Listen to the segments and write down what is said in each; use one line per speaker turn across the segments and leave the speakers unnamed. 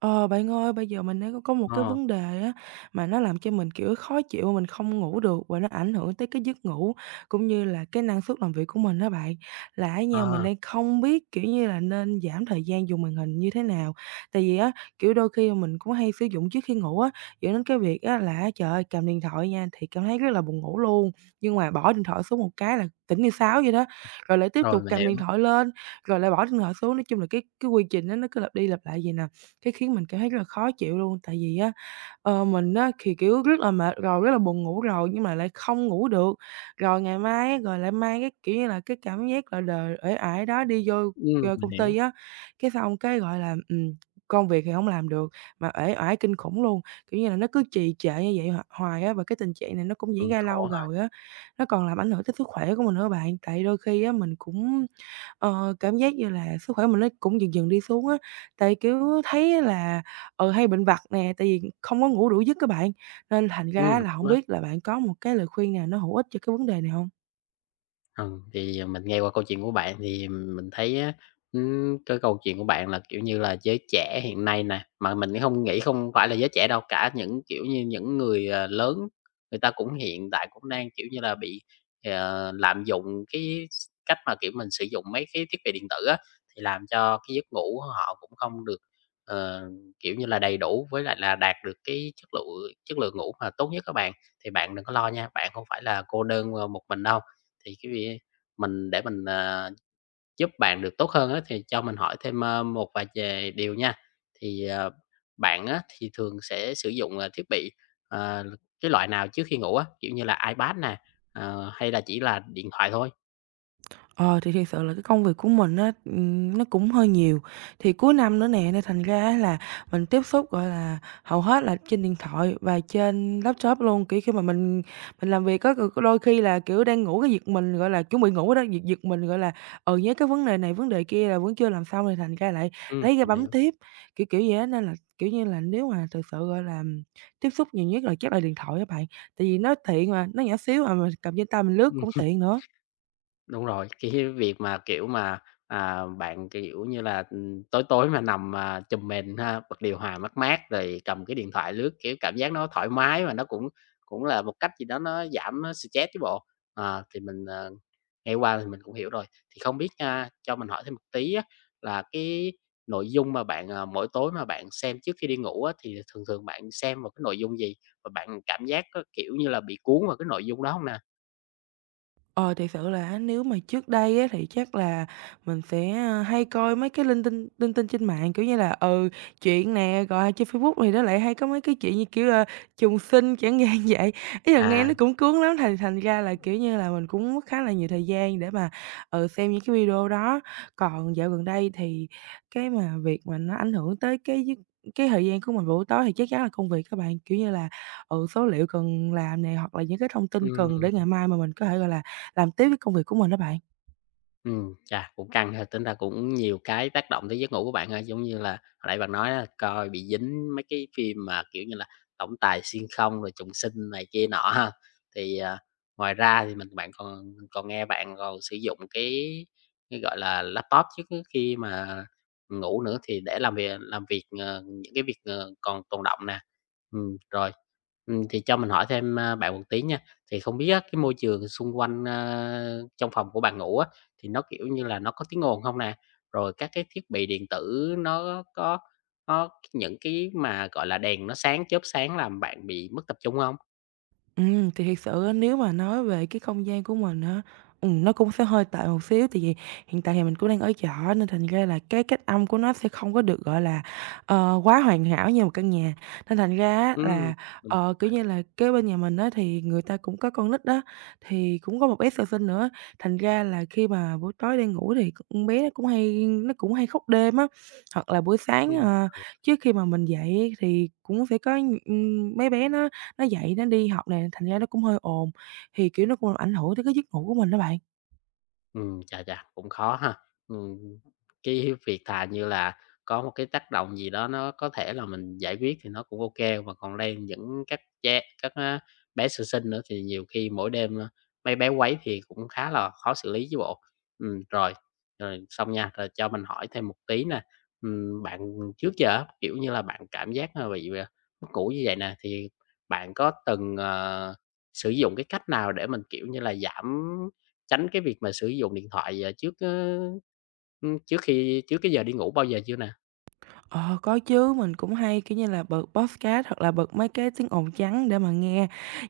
Ờ, bạn ơi, bây giờ mình đang có một cái
Ờ,
vấn đề á, mà nó làm cho mình, kiểu, khó chịu, mà mình không ngủ được và nó ảnh hưởng tới cái giấc ngủ cũng như là cái năng suất làm việc của mình đó bạn. Là á nha, mình
à,
đang không biết, kiểu như là, nên giảm thời gian dùng màn hình như thế nào. Tại vì á, kiểu, đôi khi mình cũng hay sử dụng trước khi ngủ á, dẫn đến cái việc á là trời ơi, cầm điện thoại nha thì cảm thấy rất là buồn ngủ luôn, nhưng mà bỏ điện thoại xuống một cái là tỉnh như sáo vậy đó, rồi lại tiếp
rồi,
tục
mình
cầm
hiểu.
điện thoại lên, rồi lại bỏ điện thoại xuống. Nói chung là cái quy trình á nó cứ lặp đi lặp lại vậy nè cái khiến mình cảm thấy rất là khó chịu luôn. Tại vì á, mình á thì, kiểu, rất là mệt rồi, rất là buồn ngủ rồi nhưng mà lại không ngủ được. Rồi ngày mai á, rồi lại mang cái, kiểu như là, cái cảm giác là đời uể ải đó đi vô,
Mình
công
hiểu.
ty á, cái xong cái, gọi là, công việc thì không làm được mà uể ải kinh khủng luôn. Kiểu như là, nó cứ trì trệ như vậy hoài á, và cái tình trạng này nó cũng diễn ra
Khổ
lâu
ha.
rồi á, nó còn làm ảnh hưởng tới sức khỏe của mình nữa bạn. Tại đôi khi á, mình cũng, cảm giác như là sức khỏe mình nó cũng dần dần đi xuống á. Tại, kiểu, thấy là, ừ, hay bệnh vặt nè, tại vì không có ngủ đủ giấc các bạn, nên thành ra là không
Đúng.
biết là bạn có một cái lời khuyên nào nó hữu ích cho cái vấn đề này không?
Mình nghe qua câu chuyện của bạn thì mình thấy á, cái câu chuyện của bạn là, kiểu như là, giới trẻ hiện nay nè, mà mình cũng không nghĩ không phải là giới trẻ đâu, cả những, kiểu như, những người, lớn người ta cũng hiện tại cũng đang, kiểu như là, bị, lạm dụng cái cách mà, kiểu, mình sử dụng mấy cái thiết bị điện tử á, thì làm cho cái giấc ngủ của họ cũng không được, ờ, kiểu như là, đầy đủ với lại là đạt được cái chất lượng ngủ mà tốt nhất các bạn. Thì bạn đừng có lo nha, bạn không phải là cô đơn, một mình đâu thì cái việc mình để mình, giúp bạn được tốt hơn á, thì cho mình hỏi thêm, một vài về điều nha. Thì, ờ, bạn á, thì thường sẽ sử dụng, thiết bị, ờ, cái loại nào trước khi ngủ á, kiểu như là iPad nè, hay là chỉ là điện thoại thôi?
Ờ, thì thiệt sự là cái công việc của mình á, nó cũng hơi nhiều. Thì cuối năm nữa nè, nên thành ra á là mình tiếp xúc, gọi là, hầu hết là trên điện thoại và trên laptop luôn. Kiểu, khi mà mình làm việc có đôi khi là, kiểu, đang ngủ cái việc mình, gọi là, chuẩn bị ngủ đó, việc việc mình, gọi là, nhớ cái vấn đề này, vấn đề kia là vẫn chưa làm xong thì thành ra lại lấy ra
Mình
bấm
hiểu.
tiếp, kiểu vậy á. Nên là, kiểu như là, nếu mà thực sự, gọi là, tiếp xúc nhiều nhất là chắc là điện thoại các bạn, tại vì nó tiện mà, nó nhỏ xíu à, mà mình cầm trên tay mình lướt cũng
Ừm.
tiện nữa.
Đúng rồi, cái việc mà, kiểu mà, bạn, kiểu như là, tối tối mà nằm mà chùm mền ha, bật điều hòa mát mát rồi cầm cái điện thoại lướt, kiểu, cảm giác nó thoải mái và nó cũng cũng là một cách gì đó nó giảm stress chứ bộ. Ờ, thì mình, ờ, nghe qua thì mình cũng hiểu rồi. Thì không biết nha, cho mình hỏi thêm một tí á, là cái nội dung mà bạn, mỗi tối mà bạn xem trước khi đi ngủ á, thì thường thường bạn xem một cái nội dung gì? Và bạn cảm giác có, kiểu như là, bị cuốn vào cái nội dung đó không nè?
Ờ, thiệt sự là nếu mà trước đây á thì chắc là mình sẽ, a, hay coi mấy cái linh tinh trên mạng, kiểu như là, ừ, chuyện nè, rồi trên Facebook thì nó lại hay có mấy cái chuyện như kiểu, trùng sinh chẳng hạn vậy. Ý là nghe
À.
nó cũng cuốn lắm, thành thành ra là, kiểu như là, mình cũng mất khá là nhiều thời gian để mà, ừ, xem những cái video đó. Còn dạo gần đây thì cái mà việc mà nó ảnh hưởng tới cái giấc cái thời gian của mình buổi tối thì chắc chắn là công việc các bạn, kiểu như là, ừ, số liệu cần làm này hoặc là những cái thông tin cần để
Ừm.
ngày mai mà mình có thể, gọi là, làm tiếp cái công việc của mình đó bạn.
Chà, cũng căng ha, tính ra cũng nhiều cái tác động tới giấc ngủ của bạn ha. Giống như là hồi nãy bạn nói là coi bị dính mấy cái phim mà, kiểu như là, Tổng Tài Xuyên Không rồi Trùng Sinh này kia nọ ha. Thì, à, ngoài ra thì mình nghe bạn còn sử dụng cái, gọi là, laptop trước khi mà ngủ nữa thì để làm việc những cái việc, còn tồn đọng nè. Ừm, rồi, thì cho mình hỏi thêm, bạn một tí nha. Thì không biết á, cái môi trường xung quanh, trong phòng của bạn ngủ á thì nó, kiểu như là, nó có tiếng ồn không nè, rồi các cái thiết bị điện tử nó có những cái mà, gọi là, đèn nó sáng, chớp sáng làm bạn bị mất tập trung không?
Thì thiệt sự á, nếu mà nói về cái không gian của mình á, nó cũng sẽ hơi tệ một xíu, tại vì hiện tại thì mình cũng đang ở trọ nên thành ra là cái cách âm của nó sẽ không có được, gọi là, quá hoàn hảo như một căn nhà. Nên thành ra á
Ừm,
là,
mình hiểu
kiểu
rồi.
như là, kế bên nhà mình á thì người ta cũng có con nít á, thì cũng có một bé sơ sinh nữa, thành ra là khi mà buổi tối đang ngủ thì con bé nó cũng hay khóc đêm á. Hoặc là buổi sáng,
Ừm.
trước khi mà mình dậy thì cũng sẽ có, mấy bé nó dậy nó đi học này thành ra nó cũng hơi ồn, thì, kiểu, nó cũng làm ảnh hưởng tới cái giấc ngủ của mình đó bạn.
Chà chà, cũng khó ha. Ừm, cái việc thà như là có một cái tác động gì đó nó có thể là mình giải quyết thì nó cũng ok mà còn đây những các cha các, bé sơ sinh nữa thì nhiều khi mỗi đêm, mấy bé quấy thì cũng khá là khó xử lý chứ bộ. Ừm, rồi, rồi xong nha, rồi cho mình hỏi thêm một tí nè, bạn trước giờ á, kiểu như là, bạn cảm giác mà bị, mất ngủ như vậy nè, thì bạn có từng, sử dụng cái cách nào để mình, kiểu như là, giảm tránh cái việc mà sử dụng điện thoại, ờ, trước, ơ, ưm, trước khi trước cái giờ đi ngủ bao giờ chưa nè?
Ờ, có chứ, mình cũng hay, kiểu như là, bật podcast hoặc là bật mấy cái tiếng ồn trắng để mà nghe.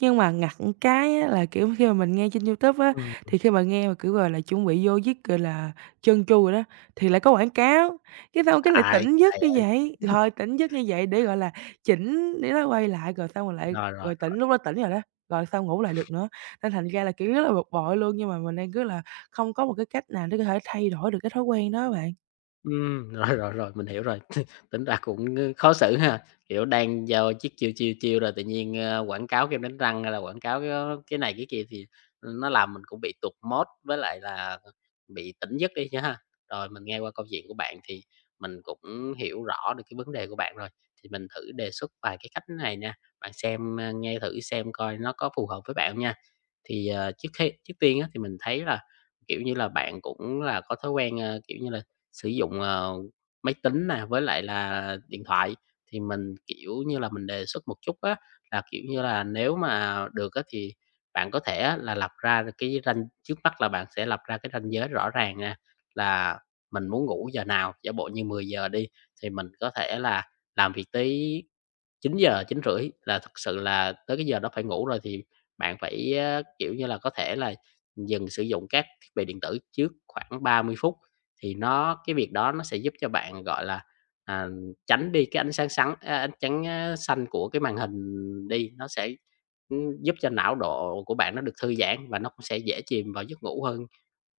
Nhưng mà ngặt một cái á là, kiểu, khi mà mình nghe trên YouTube á,
Ừm.
thì khi mà nghe mà, kiểu, gọi là, chuẩn bị vô giấc, gọi là, chân chu rồi đó, thì lại có quảng cáo, cái xong cái lại
À, vậy
tỉnh giấc như
hả?
vậy, rồi tỉnh giấc như vậy để, gọi là, chỉnh để nó quay lại rồi xong rồi lại
Rồi, rồi.
rồi tỉnh, lúc đó tỉnh rồi đó, rồi xong ngủ lại được nữa. Nên thành ra là, kiểu, rất là bực bội luôn, nhưng mà mình đang, kiểu là, không có một cái cách nào để có thể thay đổi được cái thói quen đó bạn.
Rồi, rồi, rồi, mình hiểu rồi. Tính ra cũng, khó xử ha, kiểu, đang giao chiếc chiêu rồi tự nhiên, quảng cáo kem đánh răng hay là quảng cáo cái này cái kia thì nó làm mình cũng bị tụt mốt với lại là bị tỉnh giấc đi chứ ha. Rồi mình nghe qua câu chuyện của bạn thì mình cũng hiểu rõ được cái vấn đề của bạn rồi, thì mình thử đề xuất vài cái cách này nè, bạn xem, nghe thử xem coi nó có phù hợp với bạn không nha. Trước hết trước tiên á thì mình thấy là, kiểu như là, bạn cũng là có thói quen, kiểu như là, sử dụng, máy tính nè, với lại là điện thoại. Thì mình, kiểu như là, mình đề xuất một chút á, là, kiểu như là, nếu mà được á thì bạn có thể á là lập ra được cái ranh trước mắt là bạn sẽ lập ra cái ranh giới rõ ràng nè, là mình muốn ngủ giờ nào, giả bộ như 10 giờ đi, thì mình có thể là làm việc tới 9 giờ 9 rưỡi là thực sự là tới cái giờ đó phải ngủ rồi thì bạn phải, kiểu như là, có thể là dừng sử dụng các thiết bị điện tử trước khoảng 30 phút, thì nó cái việc đó nó sẽ giúp cho bạn, gọi là, à, tránh đi cái ánh sáng sáng a, ánh trắng, xanh của cái màn hình đi, nó sẽ, giúp cho não độ của bạn nó được thư giãn và nó cũng sẽ dễ chìm vào giấc ngủ hơn,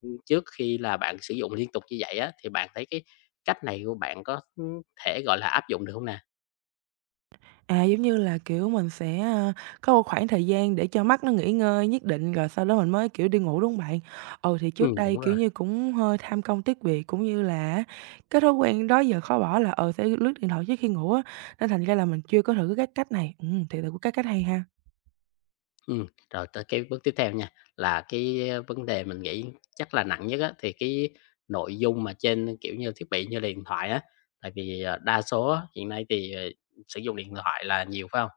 trước khi là bạn sử dụng liên tục như vậy á, thì bạn thấy cái cách này của bạn có, thể, gọi là, áp dụng được không nè?
À, giống như là, kiểu, mình sẽ, a, có một khoảng thời gian để cho mắt nó nghỉ ngơi nhất định rồi sau đó mình mới, kiểu, đi ngủ, đúng hông bạn? Ừ, thì
Ừ
trước đây,
đúng
kiểu
rồi.
như, cũng hơi tham công tiếc việc, cũng như là á, cái thói quen đó giờ khó bỏ là, sẽ lướt điện thoại trước khi ngủ á, nên thành ra là mình chưa có thử cái cách này. Thiệt là cũng cái cách hay ha.
Ừm, rồi tới cái bước tiếp theo nha, là cái, vấn đề mình nghĩ chắc là nặng nhất á, thì cái nội dung mà trên, kiểu như, thiết bị như là điện thoại á, tại vì, đa số á, hiện nay thì, sử dụng điện thoại là nhiều, phải không?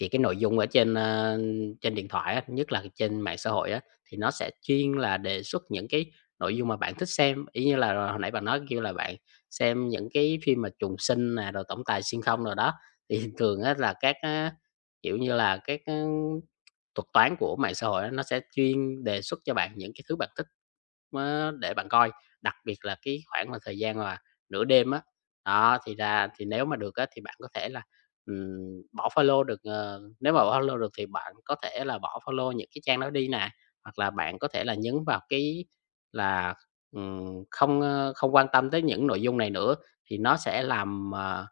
Thì cái nội dung ở trên, trên điện thoại á, nhất là trên mạng xã hội á, thì nó sẽ chuyên là đề xuất những cái nội dung mà bạn thích xem, y như là hồi nãy bạn nói, kêu là, bạn xem những cái phim mà trùng sinh nè, rồi tổng tài xuyên không rồi đó, thì thường á là các á, kiểu như là, các, thuật toán của mạng xã hội á, nó sẽ chuyên đề xuất cho bạn những cái thứ bạn thích á, để bạn coi, đặc biệt là cái khoảng mà thời gian mà nửa đêm á. Đó, thì ra thì nếu mà được á thì bạn có thể là, ừm, bỏ follow được, nếu mà bỏ follow được thì bạn có thể là bỏ follow những cái trang đó đi nè, hoặc là bạn có thể là nhấn vào cái là, không, không quan tâm tới những nội dung này nữa, thì nó sẽ làm,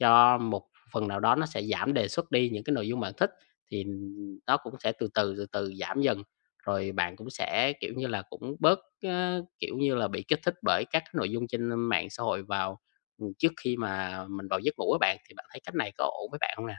cho một phần nào đó nó sẽ giảm đề xuất đi những cái nội dung bạn thích thì nó cũng sẽ từ từ giảm dần, rồi bạn cũng sẽ, kiểu như là, cũng bớt, kiểu như là, bị kích thích bởi các cái nội dung trên mạng xã hội vào, trước khi mà mình vào giấc ngủ với bạn, thì bạn thấy cách này có ổn với bạn không nè?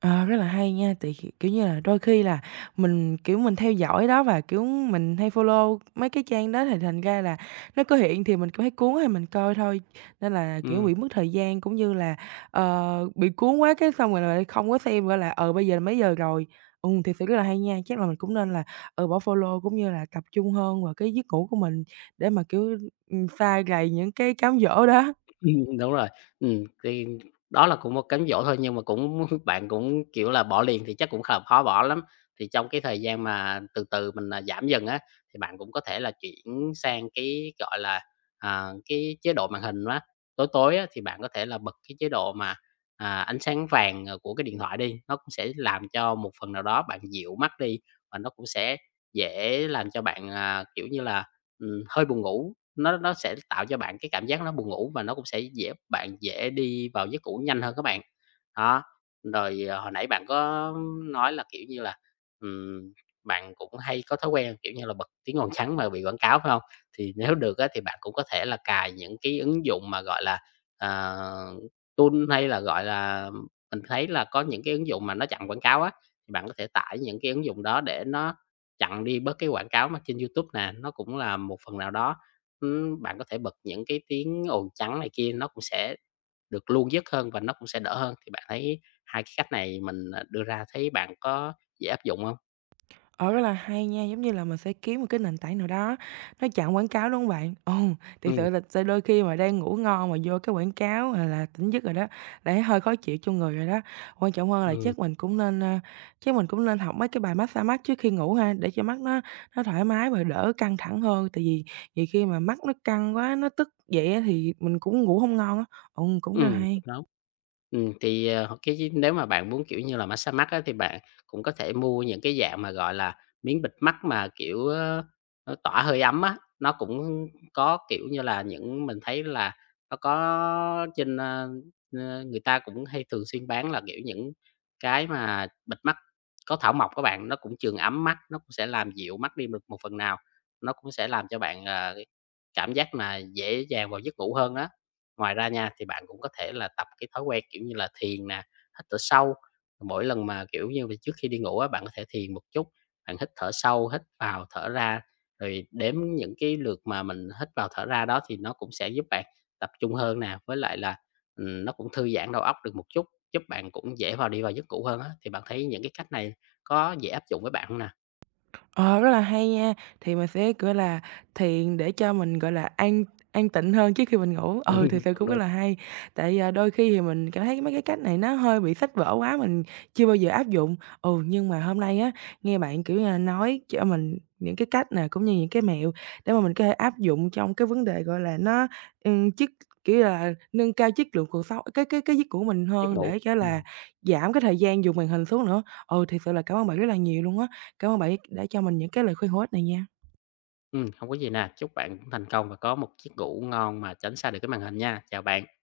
Ờ, rất là hay nha, tại kiểu như là, đôi khi là mình, kiểu, mình theo dõi đó và, kiểu, mình hay follow mấy cái trang đó thì thành ra là nó có hiện thì mình cũng thấy cuốn hay mình coi thôi, nên là, kiểu,
Ừm.
bị mất thời gian cũng như là, bị cuốn quá cái xong rồi lại không có xem, gọi là, bây giờ là mấy giờ rồi. Ừ, thiệt sự rất là hay nha, chắc là mình cũng nên là, ừ, bỏ follow cũng như là tập trung hơn vào cái giấc ngủ của mình để mà, kiểu, sa rầy những cái cám dỗ đó.
Đúng rồi. Thì đó là cũng một cám dỗ thôi, nhưng mà cũng bạn cũng, kiểu là, bỏ liền thì chắc cũng khó bỏ lắm. Thì trong cái thời gian mà từ từ mình, giảm dần á, thì bạn cũng có thể là chuyển sang cái, gọi là, cái chế độ màn hình á. Tối tối á, thì bạn có thể là bật cái chế độ mà, ánh sáng vàng, của cái điện thoại đi, nó cũng sẽ làm cho một phần nào đó bạn dịu mắt đi, và nó cũng sẽ dễ làm cho bạn, kiểu như là, hơi buồn ngủ nó sẽ tạo cho bạn cái cảm giác nó buồn ngủ và nó cũng sẽ dễ bạn dễ đi vào giấc ngủ nhanh hơn các bạn. Đó, rồi, hồi nãy bạn có nói là, kiểu như là, ừm, bạn cũng hay có thói quen, kiểu như là, bật tiếng ồn trắng mà bị quảng cáo, phải không? Thì nếu được á thì bạn cũng có thể là cài những cái ứng dụng mà, gọi là, ờ, tool hay là, gọi là, mình thấy là có những cái ứng dụng mà nó chặn quảng cáo á, thì bạn có thể tải những cái ứng dụng đó để nó chặn đi bớt cái quảng cáo mà trên YouTube nè, nó cũng là một phần nào đó. Bạn có thể bật những cái tiếng ồn trắng này kia nó cũng sẽ được luôn dứt hơn và nó cũng sẽ đỡ hơn, thì bạn thấy hai cái cách này mình, đưa ra thấy bạn có dễ áp dụng không?
Ờ, rất là hay nha, giống như là mình sẽ kiếm một cái nền tảng nào đó nó chặn quảng cáo, đúng không bạn? Ừ, thiệt
Ừ,
sự là sẽ đôi khi mà đang ngủ ngon mà vô cái quảng cáo, gọi là, tỉnh giấc rồi đó, là thấy hơi khó chịu cho người rồi đó. Quan trọng hơn là
ừ,
chắc mình cũng nên, a, chắc mình cũng nên học mấy cái bài mát-xa mắt trước khi ngủ ha, để cho mắt nó thoải mái và đỡ căng thẳng hơn. Tại vì nhiều khi mà mắt nó căng quá, nó tức vậy á thì mình cũng ngủ không ngon á. Ừ, cũng rất là hay.
đúng đó. Cái nếu mà bạn muốn, kiểu như là, massage mắt á, thì bạn cũng có thể mua những cái dạng mà, gọi là, miếng bịt mắt mà, kiểu, nó tỏa hơi ấm á. Nó cũng có, kiểu như là, những mình thấy là nó có trên, ơ, ơ, người ta cũng hay thường xuyên bán là, kiểu, những cái mà bịt mắt có thảo mộc các bạn, nó cũng trường ấm mắt, nó cũng sẽ làm dịu mắt đi được một phần nào, nó cũng sẽ làm cho bạn, cảm giác mà dễ dàng vào giấc ngủ hơn á. Ngoài ra nha, thì bạn cũng có thể là tập cái thói quen, kiểu như là, thiền nè, hít thở sâu. Mỗi lần mà, kiểu như, là trước khi đi ngủ á, bạn có thể thiền một chút, bạn hít thở sâu, hít vào, thở ra, rồi đếm những cái lượt mà mình hít vào, thở ra đó thì nó cũng sẽ giúp bạn tập trung hơn nè, với lại là, nó cũng thư giãn đầu óc được một chút, giúp bạn cũng dễ vào đi vào giấc ngủ hơn á. Thì bạn thấy những cái cách này có dễ áp dụng với bạn không nè?
Ờ, rất là hay nha. Thì mình sẽ, gọi là, thiền để cho mình, gọi là, an tịnh hơn trước khi mình ngủ.
Ừm,
Ừ, thực sự
đúng,
cũng rất
đúng,
là hay. Tại, à, đôi khi thì mình cảm thấy mấy cái cách này nó hơi bị sách vở quá, mình chưa bao giờ áp dụng. Ừ, nhưng mà hôm nay á, nghe bạn, kiểu như là, nói cho mình những cái cách nè, cũng như những cái mẹo để mà mình có thể áp dụng trong cái vấn đề, gọi là, nó, chất kiểu là, nâng cao chất lượng cuộc sống cái giấc của mình
giấc
hơn
ngủ.
để, kiểu là,
Ừm,
giảm cái thời gian dùng màn hình xuống nữa. Ừ, thiệt sự là cảm ơn bạn rất là nhiều luôn á. Cảm ơn bạn đã cho mình những cái lời khuyên hữu ích này nha.
hông có gì nè, chúc bạn thành công và có một chiếc ngủ ngon mà tránh xa được cái màn hình nha. Chào bạn.